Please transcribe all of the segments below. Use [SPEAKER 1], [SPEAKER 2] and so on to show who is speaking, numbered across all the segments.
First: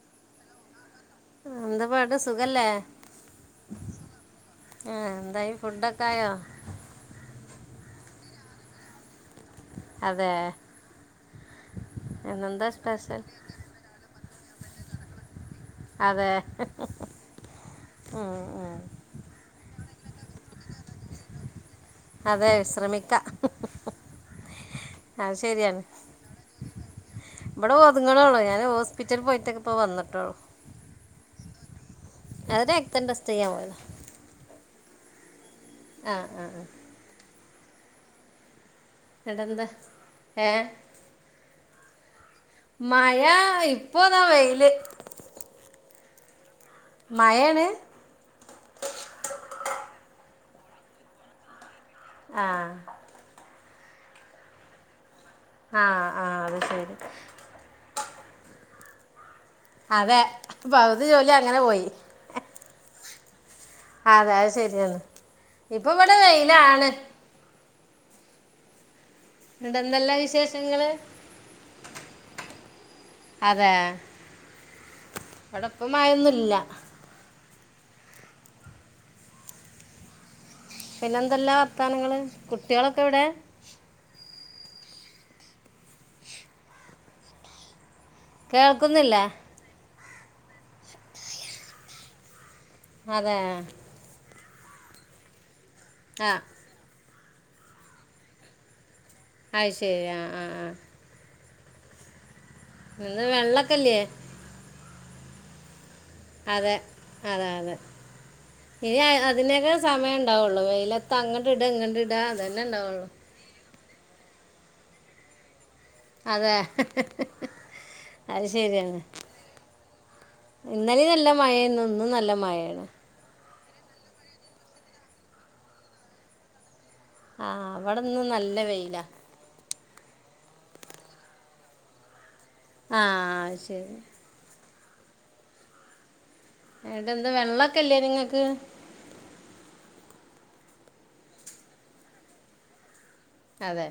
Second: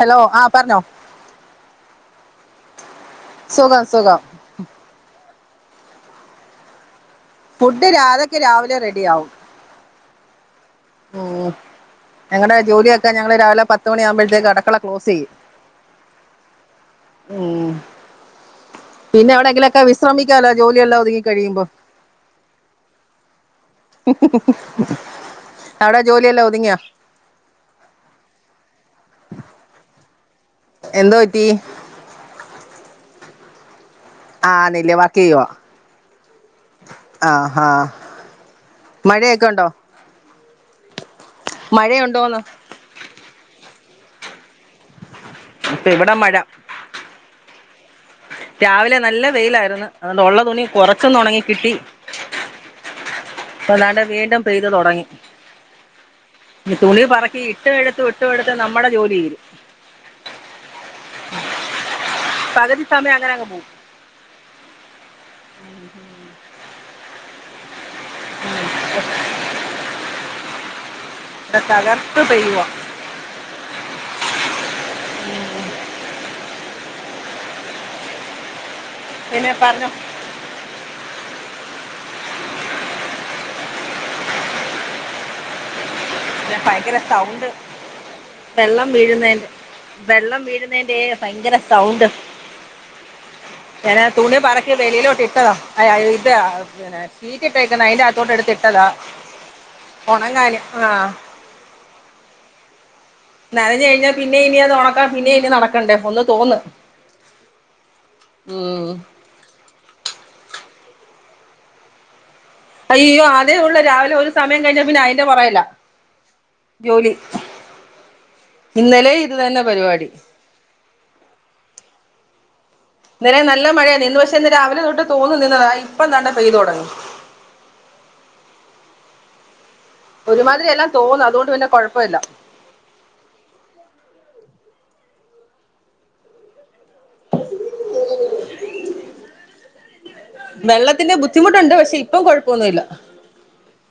[SPEAKER 1] Hello ആഹ് പറഞ്ഞോ.
[SPEAKER 2] ആഹ് എന്താ പാട് സുഖല്ലേ.
[SPEAKER 1] സുഖം സുഖം.
[SPEAKER 2] ആഹ് എന്തായി ഫുഡൊക്കെ ആയോ.
[SPEAKER 1] ഫുഡ് അതൊക്കെ രാവിലെ റെഡിയാവും.
[SPEAKER 2] അതേ.
[SPEAKER 1] ഉം ഞങ്ങളടെ ജോലിയൊക്കെ
[SPEAKER 2] സ്പെഷ്യൽ
[SPEAKER 1] ഞങ്ങള് രാവിലെ പത്തുമണിയാവുമ്പഴ്ത്തേക്ക് അട്ക്കള ക്ലോസ്സ് ചെയ്യും.
[SPEAKER 2] അതെ
[SPEAKER 1] ഉം.
[SPEAKER 2] ഉം ഉം.
[SPEAKER 1] പിന്നെ എവിടെങ്കിലൊക്കെ വിശ്രമിക്കാലോ ജോലിയെല്ലാം ഒതുങ്ങി കഴിയുമ്പോ.
[SPEAKER 2] അതെ വിശ്രമിക്കാ.
[SPEAKER 1] അവിടെ ജോലിയെല്ലാ ഒതുങ്ങ്യ.
[SPEAKER 2] ഇവിടെ ഒതുങ്ങണൊള്ളു ഞാന് ഹോസ്പിറ്റൽ പോയിട്ടൊക്കെ ഇപ്പൊ വന്നിട്ടൊള്ളു.
[SPEAKER 1] എന്തോ പറ്റി.
[SPEAKER 2] അഹ് രക്തം ടെസ്റ്റ് ചെയ്യാൻ പോയതാ.
[SPEAKER 1] ആ അതിന്റെ വർക്ക് ചെയ്യുവാ.
[SPEAKER 2] ആഹ് ആഹ് ആഹ്.
[SPEAKER 1] ആഹ് ഹാ. മഴയൊക്കെ
[SPEAKER 2] അതെന്താ
[SPEAKER 1] ഉണ്ടോ
[SPEAKER 2] ഏഹ്.
[SPEAKER 1] മഴയുണ്ടോന്ന്.
[SPEAKER 2] മഴ ഇപ്പൊതാ വെയില്.
[SPEAKER 1] ഇപ്പ ഇവിടെ മഴ.
[SPEAKER 2] മഴേണ്.
[SPEAKER 1] രാവിലെ നല്ല വെയിലാരുന്ന് അതുകൊണ്ട് ഒള്ള തുണി കൊറച്ചൊന്ന് ഒണങ്ങികിട്ടി.
[SPEAKER 2] ആഹ്.
[SPEAKER 1] ഇപ്പതാണ്ടേ വീണ്ടും പെയ്ത് തൊടങ്ങി
[SPEAKER 2] ആ ആ അത് ശരി
[SPEAKER 1] തുണി പറക്കി ഇ ഇട്ടു എടുത്തും, ഇട്ടു എടുത്തും നമ്മുടെ ജോലിതീരും.
[SPEAKER 2] അതെ പകുതി ജോലി അങ്ങനെ പോയി.
[SPEAKER 1] പകുതി സമയം അങ്ങനെ അങ് പോവും.
[SPEAKER 2] അതെ അഹ് ശെരിയാണ് ഇപ്പൊ ഇവിടെ വെയിലാണ്.
[SPEAKER 1] [inaudible]
[SPEAKER 2] ഇന്ന്ട്ടെന്തല്ലാ വിശേഷങ്ങള്.
[SPEAKER 1] ഇവടെ തകർത്ത് പെയ്യുവാ.
[SPEAKER 2] അതേ ഇവിടെ ഇപ്പൊ മയൊന്നുല്ലാ.
[SPEAKER 1] പിന്നെ പറഞ്ഞോ
[SPEAKER 2] പിന്നെ എന്തല്ല വർത്താനങ്ങള് കുട്ടികളൊക്കെ എവിടെ
[SPEAKER 1] പിന്നെ ഭയങ്കര സൗണ്ട് വെള്ളം
[SPEAKER 2] കേൾക്കുന്നില്ല
[SPEAKER 1] വീഴുന്നതിന്റെ വെള്ളം വീഴുന്നതിന്റെ ഭയങ്കരസൗണ്ട്
[SPEAKER 2] അതെ
[SPEAKER 1] ഞനാ തുണി പറക്കി വെളിയിലോട്ട് ഇട്ടതാ
[SPEAKER 2] ആ
[SPEAKER 1] ഷീറ്റ് ഇട്ടക്കുന്ന അയിന്റെ അകത്തോട്ട് എടുത്തിട്ടതാ
[SPEAKER 2] അത് ശരി ആ ആ
[SPEAKER 1] ഉണങ്ങാന്
[SPEAKER 2] ആ
[SPEAKER 1] ആഹ്
[SPEAKER 2] നിന്ന് വേ
[SPEAKER 1] നനഞ്ഞ് കഴിഞ്ഞാൽ പിന്നെ ഇനി അത് ഉണക്കാം പിന്നെ ഇനി നടക്കണ്ടേ ഒന്ന് തോന്ന്
[SPEAKER 2] അതെ അതെ അതെ
[SPEAKER 1] ഉം.
[SPEAKER 2] ഇനി അതിനൊക്കെ സമയം ഉണ്ടാവുള്ളൂ വെയിലത്തങ്ങട്ട് ഇടാ ഇങ്ങട്ട് ഇടാ ആഹ് അതന്നെ ഉണ്ടാവൂ
[SPEAKER 1] അയ്യോ അതേ ഉള്ളൂ രാവിലെ ഒരു സമയം കഴിഞ്ഞാ പിന്നെ അയിൻ്റെ പുറകിലാ
[SPEAKER 2] അതെ
[SPEAKER 1] ജോലി
[SPEAKER 2] അത്
[SPEAKER 1] ഇന്നലെയും ഇന്നും തന്നെ പരിപാടി
[SPEAKER 2] ഇന്നലെ നല്ല മഴ ആയിരുന്നു ഇന്നും നല്ല മഴയാണ്
[SPEAKER 1] ഇന്നലെ നല്ല മഴയാണ് ഇന്ന് പക്ഷേ ഇന്ന് രാവിലെ തൊട്ട് തൂന്ന് നിന്നീന്നതാ ഇപ്പം താണ്ടേ പെയ്തു തുടങ്ങി.
[SPEAKER 2] ആഹ് ഇവിടന്നും നല്ല വെയിലാ.
[SPEAKER 1] ഒരുമാതിരി എല്ലാം തോന്നാ അതുകൊണ്ട് പിന്നെ കുഴപ്പമില്ല.
[SPEAKER 2] ആഹ് ശെരി ഏടെ ഇന്ന് വെള്ളൊക്കെയില്ലേ നിങ്ങക്ക്?
[SPEAKER 1] വെള്ളത്തിന്റെ ബുദ്ധിമുട്ടുണ്ട്, പക്ഷെ ഇപ്പം കൊഴപ്പൊന്നൂല്ല.
[SPEAKER 2] അതെ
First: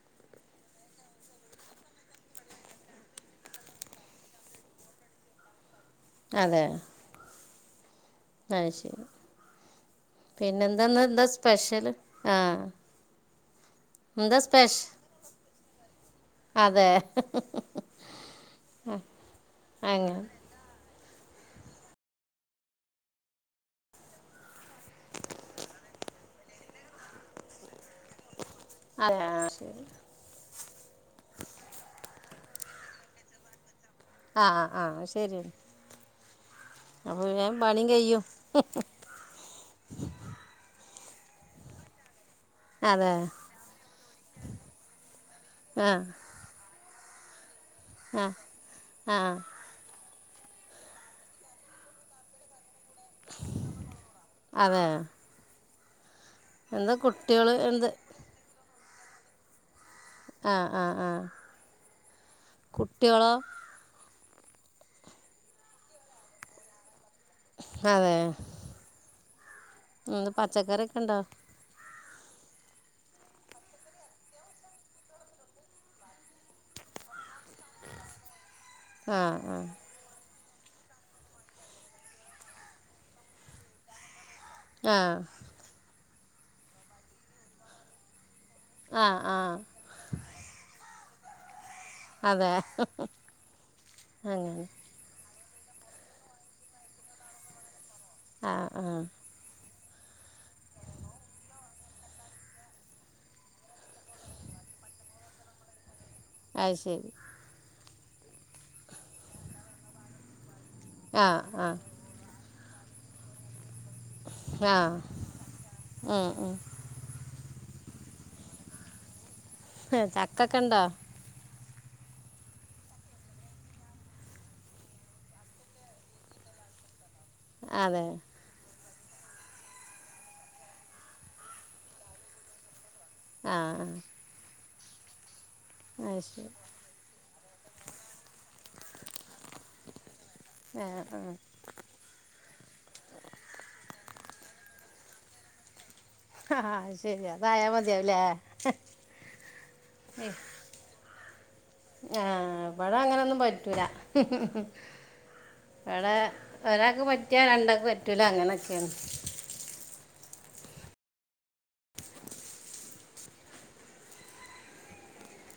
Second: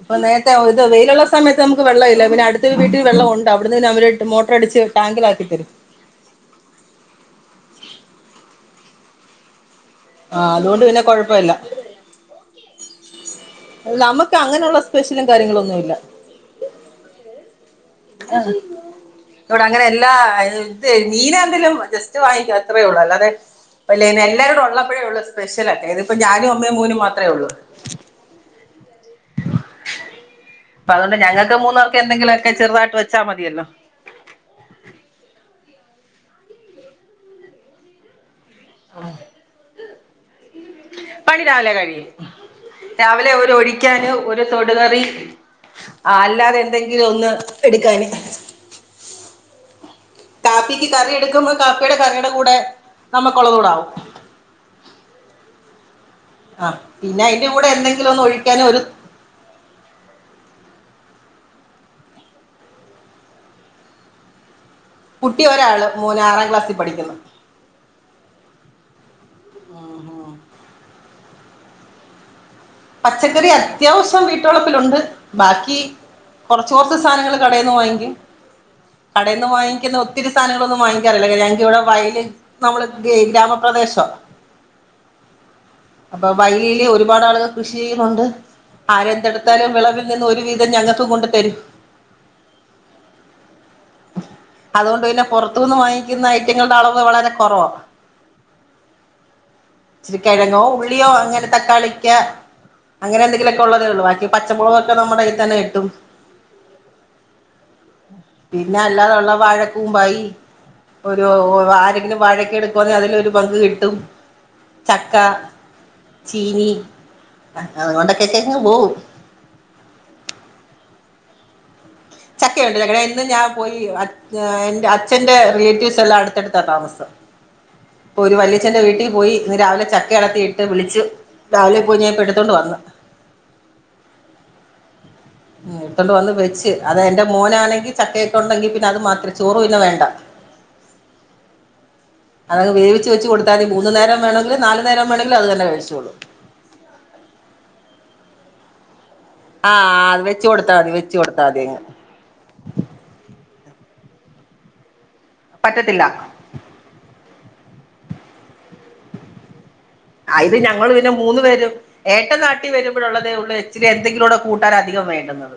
[SPEAKER 1] അപ്പൊ നേരത്തെ ഓര്ത് വെയിലുള്ള സമയത്ത് നമുക്ക് വെള്ളം ഇല്ല, പിന്നെ അടുത്തെരു വീട്ടിൽ വെള്ളം ഉണ്ട്. അവിടുന്ന് അവര് മോട്ടർ അടിച്ച് ടാങ്കിലാക്കി തരും.
[SPEAKER 2] അതെ അഹ് ശരി.
[SPEAKER 1] ആ
[SPEAKER 2] പിന്നെ
[SPEAKER 1] അതുകൊണ്ട്
[SPEAKER 2] എന്താന്നാ എന്താ
[SPEAKER 1] കുഴപ്പമില്ല
[SPEAKER 2] സ്പെഷ്യല് ആഹ്
[SPEAKER 1] നമക്ക്
[SPEAKER 2] എന്താ
[SPEAKER 1] അങ്ങനെയുള്ള
[SPEAKER 2] സ്പെഷ്
[SPEAKER 1] സ്പെഷ്യലും കാര്യങ്ങളും ഒന്നുല്ല.
[SPEAKER 2] അതെ
[SPEAKER 1] ഇവിടെ അങ്ങനെ എല്ലാ അ അതോ മീനാറിഞ്ഞല്ലോ ജസ്റ്റ് വാങ്ങിക്ക. അത്രയേ ഒള്ളൂ അല്ലാതെ അല്ലേ എല്ലാരോടും ഉള്ളപ്പോഴേ ഒള്ളൂ സ്പെഷ്യൽ ഒക്കെ ഇതിപ്പം ഞാനും അമ്മയും മോനും മാത്രേ ഒള്ളൂ.
[SPEAKER 2] അതേ ആഹ് ശരി.
[SPEAKER 1] അപ്പൊ അതുകൊണ്ട് ഞങ്ങക്ക് മൂന്നാർക്ക് എന്തെങ്കിലു ഒക്കെ ചെറുതായിട്ട് വെച്ചാൽ മതിയല്ലോ.
[SPEAKER 2] ആഹ് ആഹ് ശരി അപ്പൊം വേഗം പണി കയിയും
[SPEAKER 1] പണി രാവിലെ കഴിയും.
[SPEAKER 2] അതെ
[SPEAKER 1] രാവിലെ ഒരു ഒഴിക്കാന് ഒരു തൊടുകറിം
[SPEAKER 2] ആഹ്
[SPEAKER 1] അല്ലാതെ എന്തെങ്കിലും ഒന്ന് പെടുക്കാനും
[SPEAKER 2] ആഹ്
[SPEAKER 1] കാപ്പിക്ക് കറി എടുക്കുമ്പോ കാപ്പിയുടെ കറിയുടെ കൂടെ നമ്മുക്കുളളതൂടാവും.
[SPEAKER 2] അതേ
[SPEAKER 1] ആഹ് പിന്നെ അയിന്റെ
[SPEAKER 2] കുട്ടികള്
[SPEAKER 1] കൂടെ
[SPEAKER 2] എന്ത്
[SPEAKER 1] എന്തെങ്കിലും ഒന്ന് ഒഴിക്കാനും ഒരു
[SPEAKER 2] ആഹ് ആഹ് ആഹ് കുട്ടിയോളോ?
[SPEAKER 1] കുട്ടി ഒരാള് മോൻ ആറാം ക്ലാസ്സിൽ പഠിക്കുന്നു.
[SPEAKER 2] അതെ ഇന്ന് പച്ചക്കറിയൊക്കെ ഇണ്ടോ?
[SPEAKER 1] പച്ചക്കറി അത്യാവശ്യം വീട്ടുവളപ്പിലുണ്ട്. ബാക്കി കൊറച്ച് കൊറച്ച് സാനങ്ങൾ കടേന്ന് വാങ്ങിക്കും കടേന്ന്
[SPEAKER 2] ആഹ്
[SPEAKER 1] വാങ്ങിക്കുന്ന ഒ ഒത്തിരി സാധനങ്ങളൊന്നും വാങ്ങിക്കാറില്ല. ഞങ്ങക്ക് ഇവിടെ വയല് നമ്മള് ഏ ഗ്രാമ പ്രദേശാ.
[SPEAKER 2] ആഹ്
[SPEAKER 1] അപ്പൊ വഴിലീലേ ഒരുപാട് ആളുകൾ കൃഷി ചെയ്യുന്നുണ്ട്.
[SPEAKER 2] ആഹ് ആഹ് ആഹ്
[SPEAKER 1] ആരെന്തെടുത്താലും വിളവിൽ നിന്ന് ഒരുവീതം ഞങ്ങക്ക് കൊണ്ട് തരും.
[SPEAKER 2] അതേ അങ്ങനെ,
[SPEAKER 1] അതുകൊണ്ട് പിന്നെ പുറത്തൂന്ന് വാങ്ങിക്യുന്ന ഐറ്റങ്ങളുടെ അളവ് വളരെ കുറവാ.
[SPEAKER 2] ആഹ് ആഹ്
[SPEAKER 1] ഇച്ചിരി കെഴങ്ങോ ഉള്ളിയോ അങ്ങനെ തക്കാളിക്ക്യേ അങ്ങനെ എന്തെങ്കിലൊക്ക ഒള്ളതേ ഒള്ളൂ ബാക്കി പച്ചമുളകൊക്കെ നമ്മടെ കയ്യി തന്നെ കിട്ടും.
[SPEAKER 2] അഹ് ശരി
[SPEAKER 1] പിന്നെ അല്ലാതെ ഉള്ള വാഴക്കൂമ്പായി ഒരു
[SPEAKER 2] ആഹ്
[SPEAKER 1] ഒ
[SPEAKER 2] ആഹ്
[SPEAKER 1] ആരെങ്കിലും വാഴക്കെ എടുക്കോന്ന് അതിലൊരു പങ്ക് കിട്ടും.
[SPEAKER 2] ആഹ്
[SPEAKER 1] ചക്ക
[SPEAKER 2] ഉം ഉം
[SPEAKER 1] ചീനി അ അതുകൊണ്ടൊക്കെക്കങ്ങ് പോവും
[SPEAKER 2] ഹ് ചക്കക്കണ്ടാ
[SPEAKER 1] ചക്കയുണ്ട് ഞങ്ങളേൽ ഇന്നും ഞാപോയി അ ഞാ എന്റെ അച്ഛന്റെ റിലേറ്റീവ്സെല്ലാം അട്ത്തട്ത്താ താമസം
[SPEAKER 2] അതേ
[SPEAKER 1] ഇപ്പോ ഒരു വല്ല്യച്ഛൻ്റെ വീട്ടിൽ പോയി ഇന്ന് രാവിലെ ചക്ക അടർത്തിയിട്ട് വിളിച്ച് രാവിലെ പോയി ഞാൻ ഇപ്പ എടുത്തൊണ്ട് വന്നു
[SPEAKER 2] ആഹ്
[SPEAKER 1] മ് എട്ത്തോണ്ട്
[SPEAKER 2] അത്
[SPEAKER 1] വന്ന്
[SPEAKER 2] ശരി
[SPEAKER 1] വെച്ച് അത് എന്റെ മോനാണെങ്കി ചക്കയെക്കൊണ്ടങ്കി പിന്നെ അത് മാത്രം ചോറു പിന്നെ വേണ്ട
[SPEAKER 2] ആഹ് ആഹ്
[SPEAKER 1] അതങ്ങ് വേവിച്ച് വെച്ച് കൊടുത്താതി മൂന്ന് നേരം വേണോങ്കിലും നാല് നേരം വേണോങ്കിലും അത് തന്നെ കഴിച്ചോളും
[SPEAKER 2] ഹാഹാ അത്ശര്യാ അതായാമതിയാവൂല്ലേ
[SPEAKER 1] ആഹ് അത് വെച്ച് കൊടുത്താമതി വെച്ച് കൊടുത്താതി
[SPEAKER 2] ആഹ് ഇവട അങ്ങനൊന്നും പറ്റൂല
[SPEAKER 1] പറ്റത്തില്ല
[SPEAKER 2] ഇവടെ ഒരാക്ക് പറ്റിയാ രണ്ടാക്ക് പറ്റൂല അങ്ങനൊക്കേണ്
[SPEAKER 1] ആഹ് ഇത് ഞങ്ങള് പിന്നെ മൂന്ന് പേരും ഏട്ടൻ നാട്ടിൽ വെരുമ്പോഴുള്ളതേ ഒള്ളു ഇച്ചിരി എന്തെങ്കിലോടെ കൂട്ടാനധികം വേണ്ടുന്നത്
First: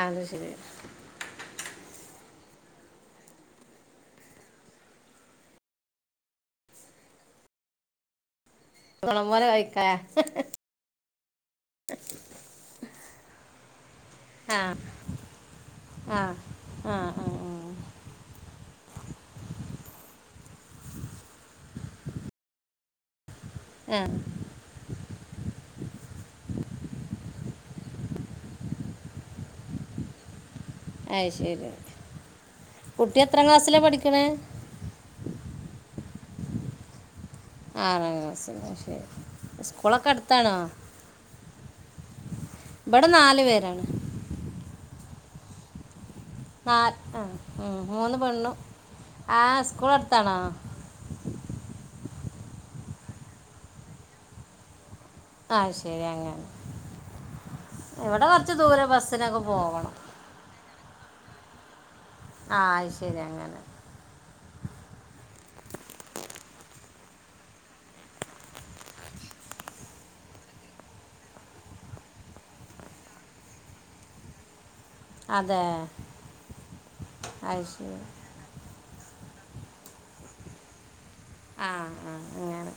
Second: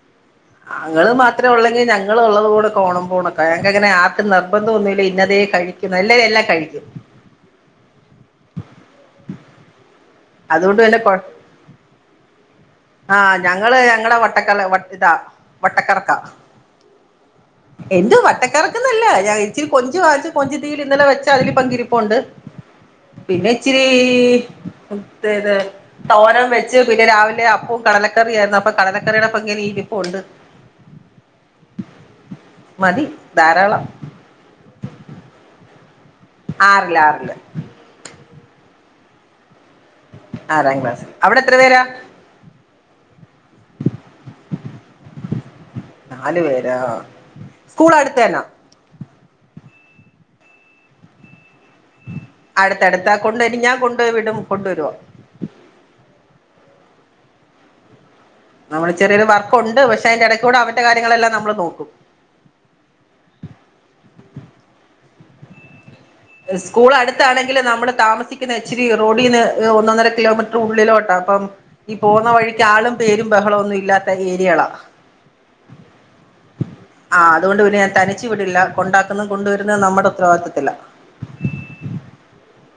[SPEAKER 2] ആഹ് അത് ശരി
[SPEAKER 1] അങ്ങള് മ ത്ര ഉള്ളെങ്കിൽ ഞങ്ങളുള്ളത് കൂടെ കോണം പോണക്ക ഞങ്ങക്കങ്ങനെ ആക്കും നിർബന്ധോന്നുല്ല ഇന്നതേ കഴിക്കു ക്കുന്ന എല്ലാരും എല്ലാകഴിക്കും
[SPEAKER 2] അവന്മാരു കായിക്ക
[SPEAKER 1] അതുകൊണ്ട് തന്നെ കൊഴ് ആഹ് ഞങ്ങള് ഞങ്ങള വട്ടക്കള്ള്
[SPEAKER 2] ആഹ്
[SPEAKER 1] വട്ട് താ വട്ടക്കർക്കാ
[SPEAKER 2] ആഹ് ആഹ് ആഹ്
[SPEAKER 1] എന്ത് വട്ടക്കറക്കന്നല്ല ഞാൻ ഇച്ചിരി കൊഞ്ച് വാങ്ങിച്ചോ കൊഞ്ചിതീല് ഇന്നലെ വെച്ചാ അതില് പങ്കിരിപ്പുണ്ട് പിന്നെ ഇച്ചിരി
[SPEAKER 2] ആഹ് ആഹ്
[SPEAKER 1] മ് ത് ഏത് തോരൻ വെച്ച് പിന്നെ രാവിലെ അ പോം കടലക്കറിയാരുന്നു അപ്പൊ കടലക്കറിടെ പങ്ക്നീരിപ്പുണ്ട്
[SPEAKER 2] അയ്ശെരി
[SPEAKER 1] മതി
[SPEAKER 2] കുട്ടി എത്രാക്ലാസ്സില
[SPEAKER 1] ധാരാളം
[SPEAKER 2] പഠിക്ക്ണേ
[SPEAKER 1] ആറില് ആറില്
[SPEAKER 2] ആറാം ക്ലാസിലലെ ശെരി സ്കൂളൊക്കെ അടുത്താണോ
[SPEAKER 1] ആറാം ക്ലാസ്സിൽ അവിടെ എത്ര പേരാ
[SPEAKER 2] ഇബട നാല് പേരാണ്
[SPEAKER 1] നാല് പേരാ
[SPEAKER 2] നാൽ ആഹ് ഉം
[SPEAKER 1] സ്കൂൾ
[SPEAKER 2] മൂന്ന്
[SPEAKER 1] അടുത്ത് തന്നാ
[SPEAKER 2] പെണ്ണും ആഹ് സ്കൂള് അടുത്താണോ
[SPEAKER 1] അട്ത്തട്ത്താ കൊണ്ടരും ഞാൻ കൊണ്ടോയ് വിടും കൊണ്ടുവരോ
[SPEAKER 2] ആയ്ശെരി അങ്ങനെ ഇവടെ വ
[SPEAKER 1] നമ്മള് ചെറിയൊരു വർക്കുണ്ട് പക്ഷെ അയിന്റെയെടെകൂടെ അവന്റെ കാര്യങ്ങളെല്ലാം നമ്മള് നോക്കും
[SPEAKER 2] ആഹ് ആയ്ശെരി അങ്ങനെ
[SPEAKER 1] സ്കൂള് അടുത്താണെങ്കില് നമ്മള് താമസിക്കുന്നെ ഇച്ചിരി റോഡീന്ന് ഒന്നൊന്നര കിലോമീറ്റർ ഉള്ളിലോട്ടാ അപ്പം ഈ പോകുന്ന വഴിക്ക് ആളും പേരും ബഹളോന്നും ഇല്ലാത്ത ഏരിയകളാ
[SPEAKER 2] അതെ
[SPEAKER 1] ആഹ് അത്കൊണ്ട്
[SPEAKER 2] അത്
[SPEAKER 1] പിന്നെ ഞാൻ
[SPEAKER 2] ശരി
[SPEAKER 1] തനിച്ച് വിടില്ല കൊണ്ടാക്കുന്നേം കൊണ്ടുവെരുന്നേം നമ്മുടെ ഉത്തരവാദിത്തത്തില
[SPEAKER 2] ആഹ് ആഹ് അങ്ങനെ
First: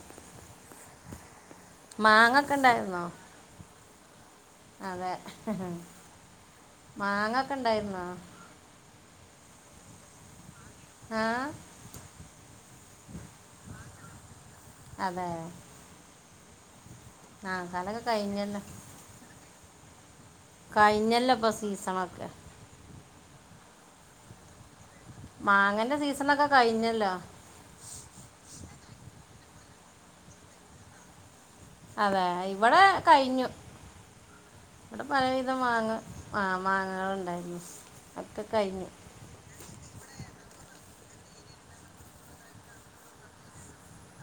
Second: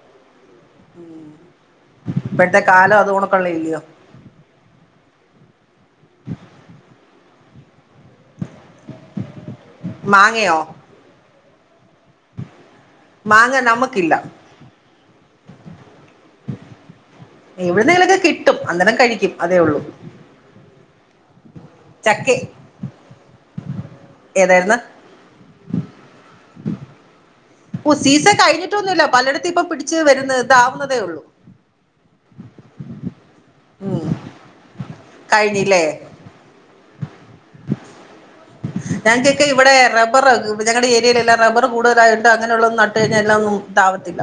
[SPEAKER 2] മാങ്ങ ഒക്കെ
[SPEAKER 1] ഇപ്പോഴത്തെ കാലം
[SPEAKER 2] ഉണ്ടായിരുന്നോ
[SPEAKER 1] അത്കൊണുക്കൊള്ളേല്യോ
[SPEAKER 2] അതെ മാങ്ങ ഒക്കെഇഉണ്ടായിരുന്നോ
[SPEAKER 1] മാങ്ങയോ
[SPEAKER 2] ആഹ്
[SPEAKER 1] മാങ്ങ നമുക്കില്ല.
[SPEAKER 2] അതെ. ആ കാലൊക്കെ
[SPEAKER 1] എവിടുന്നേലൊക്കെ കിട്ടും.
[SPEAKER 2] കഴിഞ്ഞല്ലോ
[SPEAKER 1] അന്നേരം കഴിക്കും. അതേ ഉള്ളൂ.
[SPEAKER 2] കഴിഞ്ഞല്ലൊ ഇപ്പ സീസണൊക്കെ.
[SPEAKER 1] ചക്കെ ഏതായിരുന്നു.
[SPEAKER 2] മാങ്ങന്റെ സീസണൊക്കെ കഴിഞ്ഞല്ലോ.
[SPEAKER 1] ഓഹ് സീസ കഴിഞ്ഞിട്ടൊന്നുല്ല. പലടത്തും ഇപ്പ പിടിച്ച് വരുന്ന താവുന്നതേ ഉള്ളൂ.
[SPEAKER 2] അതെ. ഇവിടെ കഴിഞ്ഞു.
[SPEAKER 1] ഉം
[SPEAKER 2] ഇവിടെ പലവിധം
[SPEAKER 1] കഴിഞ്ഞില്ലേ
[SPEAKER 2] മാങ്ങ ആഹ് മാങ്ങകൾണ്ടായിരുന്നു. ഒക്കെ കഴിഞ്ഞു.
[SPEAKER 1] ഞങ്ങക്കൊക്കെ ഇവിടെ റബ്ബർ ഞങ്ങള ഏരിയയിലെല്ല റബ്ബർ കൂടുതലായിട്ട അങ്ങനെയുള്ളന്നും നട്ട് കഴിഞ്ഞാ എല്ലാം ഒന്നും താവത്തില്ല.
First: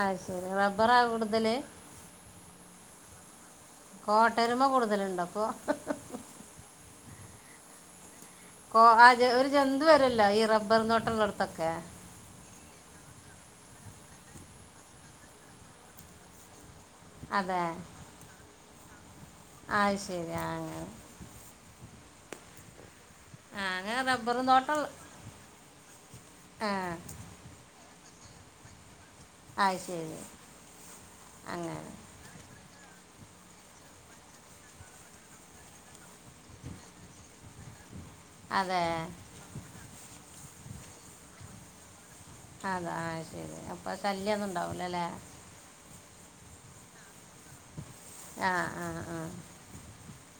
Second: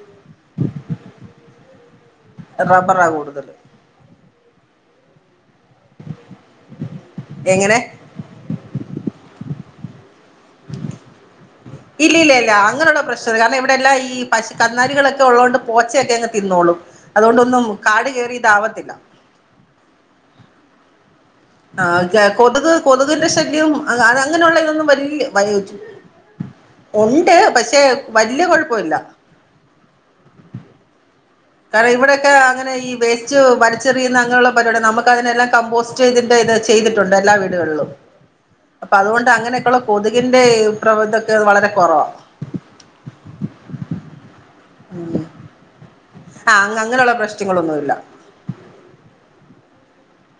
[SPEAKER 2] അഹ് ശരി. റബ്ബറാ കൂടുതല്.
[SPEAKER 1] റബ്ബറാ കൂടുതല്.
[SPEAKER 2] കോട്ടരുമ്പോ കൂടുതലുണ്ടോ അപ്പൊ.
[SPEAKER 1] എങ്ങനെ.?
[SPEAKER 2] കോ ആഹ് ഒരു ജന്തു വരല്ലേ. ഈ റബ്ബർ തോട്ടള്ളൊട്ത്തൊക്കെ.
[SPEAKER 1] ഇല്യ ല്യ ല്യ. അങ്ങനെള്ള പ്രശ്ന കാരണം ഇവിടെ എല്ലാം ഈ പശു കന്നാലികളൊക്കെ ഉള്ളൊണ്ട് പോച്ചയക്കെ അങ് തിന്നോളും.
[SPEAKER 2] അതെ
[SPEAKER 1] അതൊണ്ടൊന്നും കാട് കയറി ഇതാവത്തില്ല.
[SPEAKER 2] അഹ് ശരി. ആഹ്
[SPEAKER 1] ആഹ് ന്നെ കൊതുക് കൊതുകിന്റെ
[SPEAKER 2] ആ
[SPEAKER 1] ശല്യം
[SPEAKER 2] അങ്ങനെ
[SPEAKER 1] അങ്ങ
[SPEAKER 2] റബ്ബർ
[SPEAKER 1] അങ്ങനെയുള്ള
[SPEAKER 2] തോട്ടം
[SPEAKER 1] ഇതൊന്നും
[SPEAKER 2] ഉള്ള-
[SPEAKER 1] വല്യ വരി
[SPEAKER 2] ആ
[SPEAKER 1] ഉണ്ട്. പക്ഷെ വല്യ കൊഴപ്പല്യ.
[SPEAKER 2] അയ് ശരി. അങ്ങനെ
[SPEAKER 1] കാരണം ഇവിടെക്കെ അങ്ങനെഈ വേസ്റ്റ് വരിച്ചെറിയുന്ന അങ്ങനെയുള്ള പരിപാടി ഒന്നും നമുക്ക് അതിനെല്ലാം കമ്പോസ്റ്റ് റ്റ തിന്റെ ഇത് ചെയ്തിട്ടുണ്ട്. എല്ലാ വീടുകളിലും.
[SPEAKER 2] അതെ
[SPEAKER 1] അപ്പൊ അതുകൊണ്ട് അങ്ങനൊക്കള്ള കൊതുകിന്റെ ഈ പ്രവ്തൊക്കെ വളരെ കുറവാ.
[SPEAKER 2] അതാ. ആഹ് ശരി. അപ്പ ശല്യന്നും ണ്ടാവൂല ല്ലേ.
[SPEAKER 1] ആഹ് അങ്ങ് അങ്ങനെള്ള പ്രശ്നങ്ങളൊന്നുമില്ല.
[SPEAKER 2] ആഹ് ആഹ് ആഹ്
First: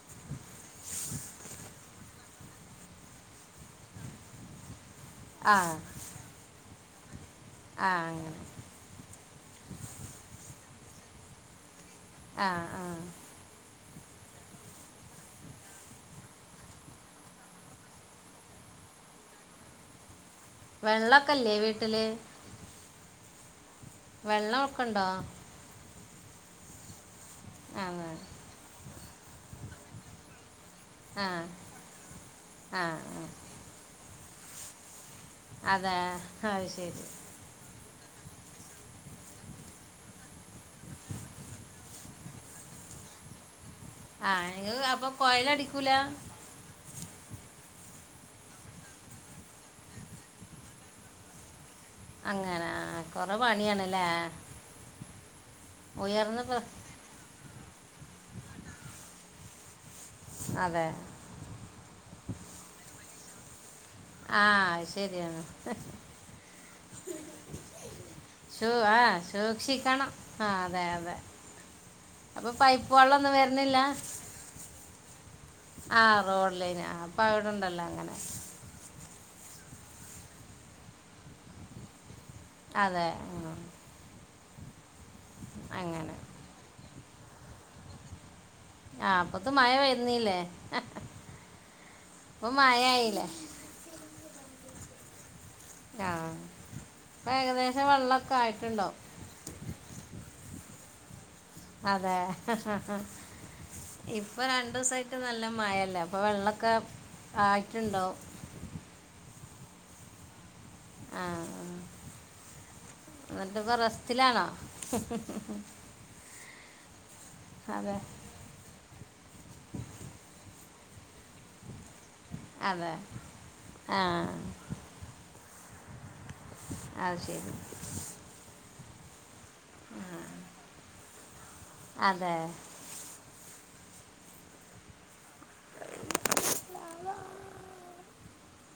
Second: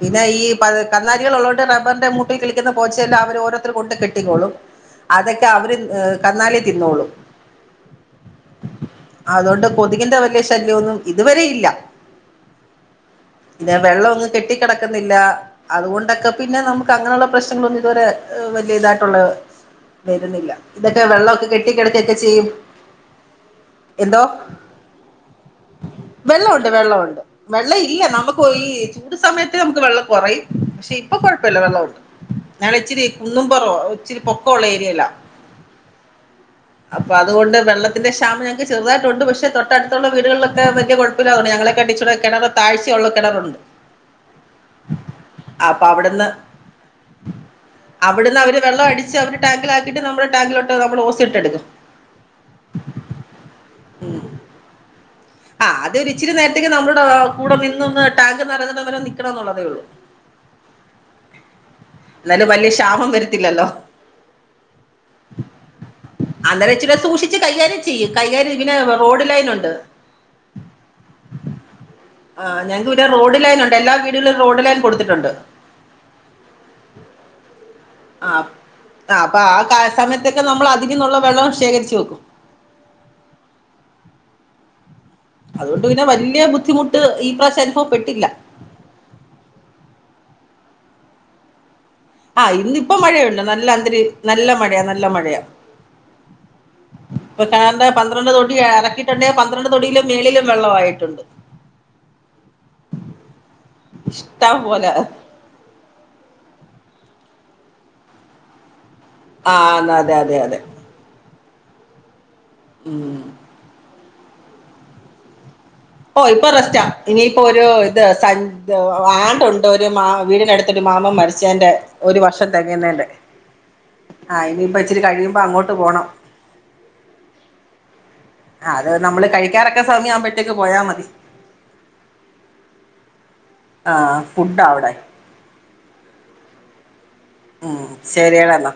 [SPEAKER 1] പിന്നെ ഈ കന്നാലികള്ളൊണ്ട് റബ്ബറിന്റെ മൂട്ടിൽ കളിക്കുന്ന പോച്ചെല്ലാം അവര് ഓരോരുർ കൊണ്ട് കെട്ടിക്കോളും. അതൊക്കെ
[SPEAKER 2] ആ ആ
[SPEAKER 1] അവര് ഏഹ് കന്നാലി തിന്നോളും.
[SPEAKER 2] ആഹ് അങ്ങനെ.
[SPEAKER 1] അതൊണ്ട് കൊതുകിന്റെ വല്യ ശല്യന്നും ഇതുവരെ ഇല്ല.
[SPEAKER 2] ആഹ് ആഹ്
[SPEAKER 1] പിന്നെ വെള്ളന്നും കെട്ടിക്കിടക്കുന്നില്ല. അതുകൊണ്ടൊക്കെ പിന്നെ നമുക്ക് അങ്ങനെയുള്ള പ്രശ്നങ്ങളന്നും ഇതുവരെ വലിയ ഇതായിട്ടുള്ള വരുന്നില്ല. ഇതൊക്കെ
[SPEAKER 2] വെള്ളമൊക്കെ
[SPEAKER 1] വെള്ളൊക്കെ
[SPEAKER 2] ഇല്ലേ വീട്ടിൽ
[SPEAKER 1] കെട്ടിക്കിടക്കൊക്കെ ചെയ്യും.
[SPEAKER 2] വെള്ള ക്കണ്ടോ?
[SPEAKER 1] വെള്ളഉണ്ട് വെള്ളുണ്ട്. വെള്ളം
[SPEAKER 2] ആ
[SPEAKER 1] ഇല്ല. നമുക്ക് ഈ ചൂട് സമയത്ത് നമുക്ക് വെള്ളം കുറയും. പക്ഷെ ഇപ്പൊ
[SPEAKER 2] ആ
[SPEAKER 1] കുഴപ്പല്ല. വെള്ള ഉണ്ട്. ഞള്
[SPEAKER 2] ആ ആ
[SPEAKER 1] ഇച്ചിരി കുന്നും പൊറ. ഇച്ചിരി പൊക്കള്ള ഏരിയലാ.
[SPEAKER 2] ആഹ് അഹ് ശരി.
[SPEAKER 1] അപ്പം അതുകൊണ്ട് വെള്ളത്തി ക്ഷാമം ഞങ്ങക്ക് ചെറുതായിട്ടുണ്ട്. പക്ഷെ തട്ടടുത്തുള്ള വീടുകളിലൊ വലിയ കുഴപ്പില്ലാവുന്നു. ഞങ്ങളെ കണ്ടിച്ചൂ കെണറ് താഴ്ചയുള്ള കിണറുണ്ട്.
[SPEAKER 2] ആഹ് നിങ്ങള് അപ്പൊ കൊയല
[SPEAKER 1] അപ്പൊ
[SPEAKER 2] ടിക്കൂല.
[SPEAKER 1] അവിടുന്ന് അവിടുന്ന് അവര് വെള്ളം അടിച്ച് അവര് ടാങ്കിലാക്കീട്ട് നമ്മള ടാങ്കിലോട്ട് നമ്മള് ഓസിട്ടെടുക്കും
[SPEAKER 2] അങ്ങനാ കൊറെ പണിയണ്ലേ
[SPEAKER 1] ആഹ് അതൊരിച്ചിരി നേരത്തേക്ക് നമ്മടെ കൂട നിന്നൊന്ന് ടാങ്ക് നെറക്ന്ന വരെ നിക്കണംന്നുള്ളതെ ഉള്ളു
[SPEAKER 2] അതേ
[SPEAKER 1] എന്നാലും വലിയ ക്ഷാപം വരത്തില്ലല്ലൊ
[SPEAKER 2] ആഹ് അയ് ശരിയാണ്
[SPEAKER 1] അന്നരച്ചിരി സൂക്ഷിച്ച് കൈകാര്യം ചിയ്യ് കൈകാര്യം പിന്നെ റോഡ് ലൈനുണ്ട്
[SPEAKER 2] ആഹ് അതേ അതെ അപ്പോൾ
[SPEAKER 1] ആഹ്
[SPEAKER 2] പൈപ്പ്
[SPEAKER 1] ഞങ്ങക്ക് ഇവിടെ
[SPEAKER 2] വെള്ളമൊന്നും
[SPEAKER 1] റോഡ് ലൈൻ ഉണ്ട്
[SPEAKER 2] വരുന്നില്ല
[SPEAKER 1] എല്ലാ വീടുകളും റോഡ് ലൈൻ കൊടുത്തിട്ടുണ്ട്
[SPEAKER 2] ആഹ് റോഡ് ലൈൻ ആഹ് അപ്പൊ അവിടുണ്ടല്ലൊ അങ്ങനെ
[SPEAKER 1] ആഹ് ആഹ് അപ്പ ആ സമയത്തൊക്ക നമ്മള അധികംന്നുള്ള വെള്ളം ശേഖരിച്ചു വെക്കും
[SPEAKER 2] അതേ ഉം
[SPEAKER 1] അതുകൊണ്ട് പിന്നെ
[SPEAKER 2] അങ്ങനെ
[SPEAKER 1] വല്യ ബുദ്ധിമുട്ട് ഈ പ്രാവശ്യ അനുഭവ പെട്ടില്ല
[SPEAKER 2] ആഹ് അപ്പത്തെ മഴ വരുന്നില്ലെ
[SPEAKER 1] ആഹ് ഇന്നിപ്പൊ മഴയുണ്ട് നല്ല അന്തരി നല്ല മഴയ നല്ല മഴയ
[SPEAKER 2] ആഹ് ഇപ്പ ഏകദേശ വള്ളൊക്ക ആയിട്ട്ണ്ടാവു
[SPEAKER 1] ണ്ടെ പന്ത്രണ്ട് തൊടിയിലും മേളിലു വെള്ളവായിട്ടുണ്ട്
[SPEAKER 2] അതെ ഇപ്പൊ
[SPEAKER 1] ഇഷ്ടം പോലെ
[SPEAKER 2] രണ്ടൂസായിട്ട് നല്ല മഴല്ലെ ഇപ്പൊ വെള്ളക്കെ ആയിട്ടുണ്ടാവും
[SPEAKER 1] ആഹ് ന്ന അതെ അതെ അതെ
[SPEAKER 2] ആഹ് ആഹ്
[SPEAKER 1] ഉം
[SPEAKER 2] ഇപൊ റസ്റ്റിലാണോ
[SPEAKER 1] ഓഹ് ഇപ്പൊ റസ്റ്റ ഇനിയിപ്പോ ഒരൂ
[SPEAKER 2] അതെ
[SPEAKER 1] ഇത് സ ആണ്ടുണ്ട് ഒരു മാ വീടിനടുത്തൊരു മാമൻ മരി അച്ചേൻ്റെ ഒരു വർഷം
[SPEAKER 2] അതെ
[SPEAKER 1] തികയ്ന്നേന്റെ
[SPEAKER 2] ആ
[SPEAKER 1] ആഹ് ഇനിയിപ്പൊ ഇച്ചിരി കഴിയുമ്പൊ അങ്ങോട്ട് പോണം
[SPEAKER 2] അത് ശരി
[SPEAKER 1] ആഹ് അത് നമ്മള് കഴിക്കാറൊക്കെ സമയാവുമ്പഴ്ത്തേക്ക് പോയാ മതി
[SPEAKER 2] അതേ
[SPEAKER 1] ആഹ് പുട്ട അവ്ടെ
[SPEAKER 2] [unintelligible]
[SPEAKER 1] ഉം ശരിയട എന്ന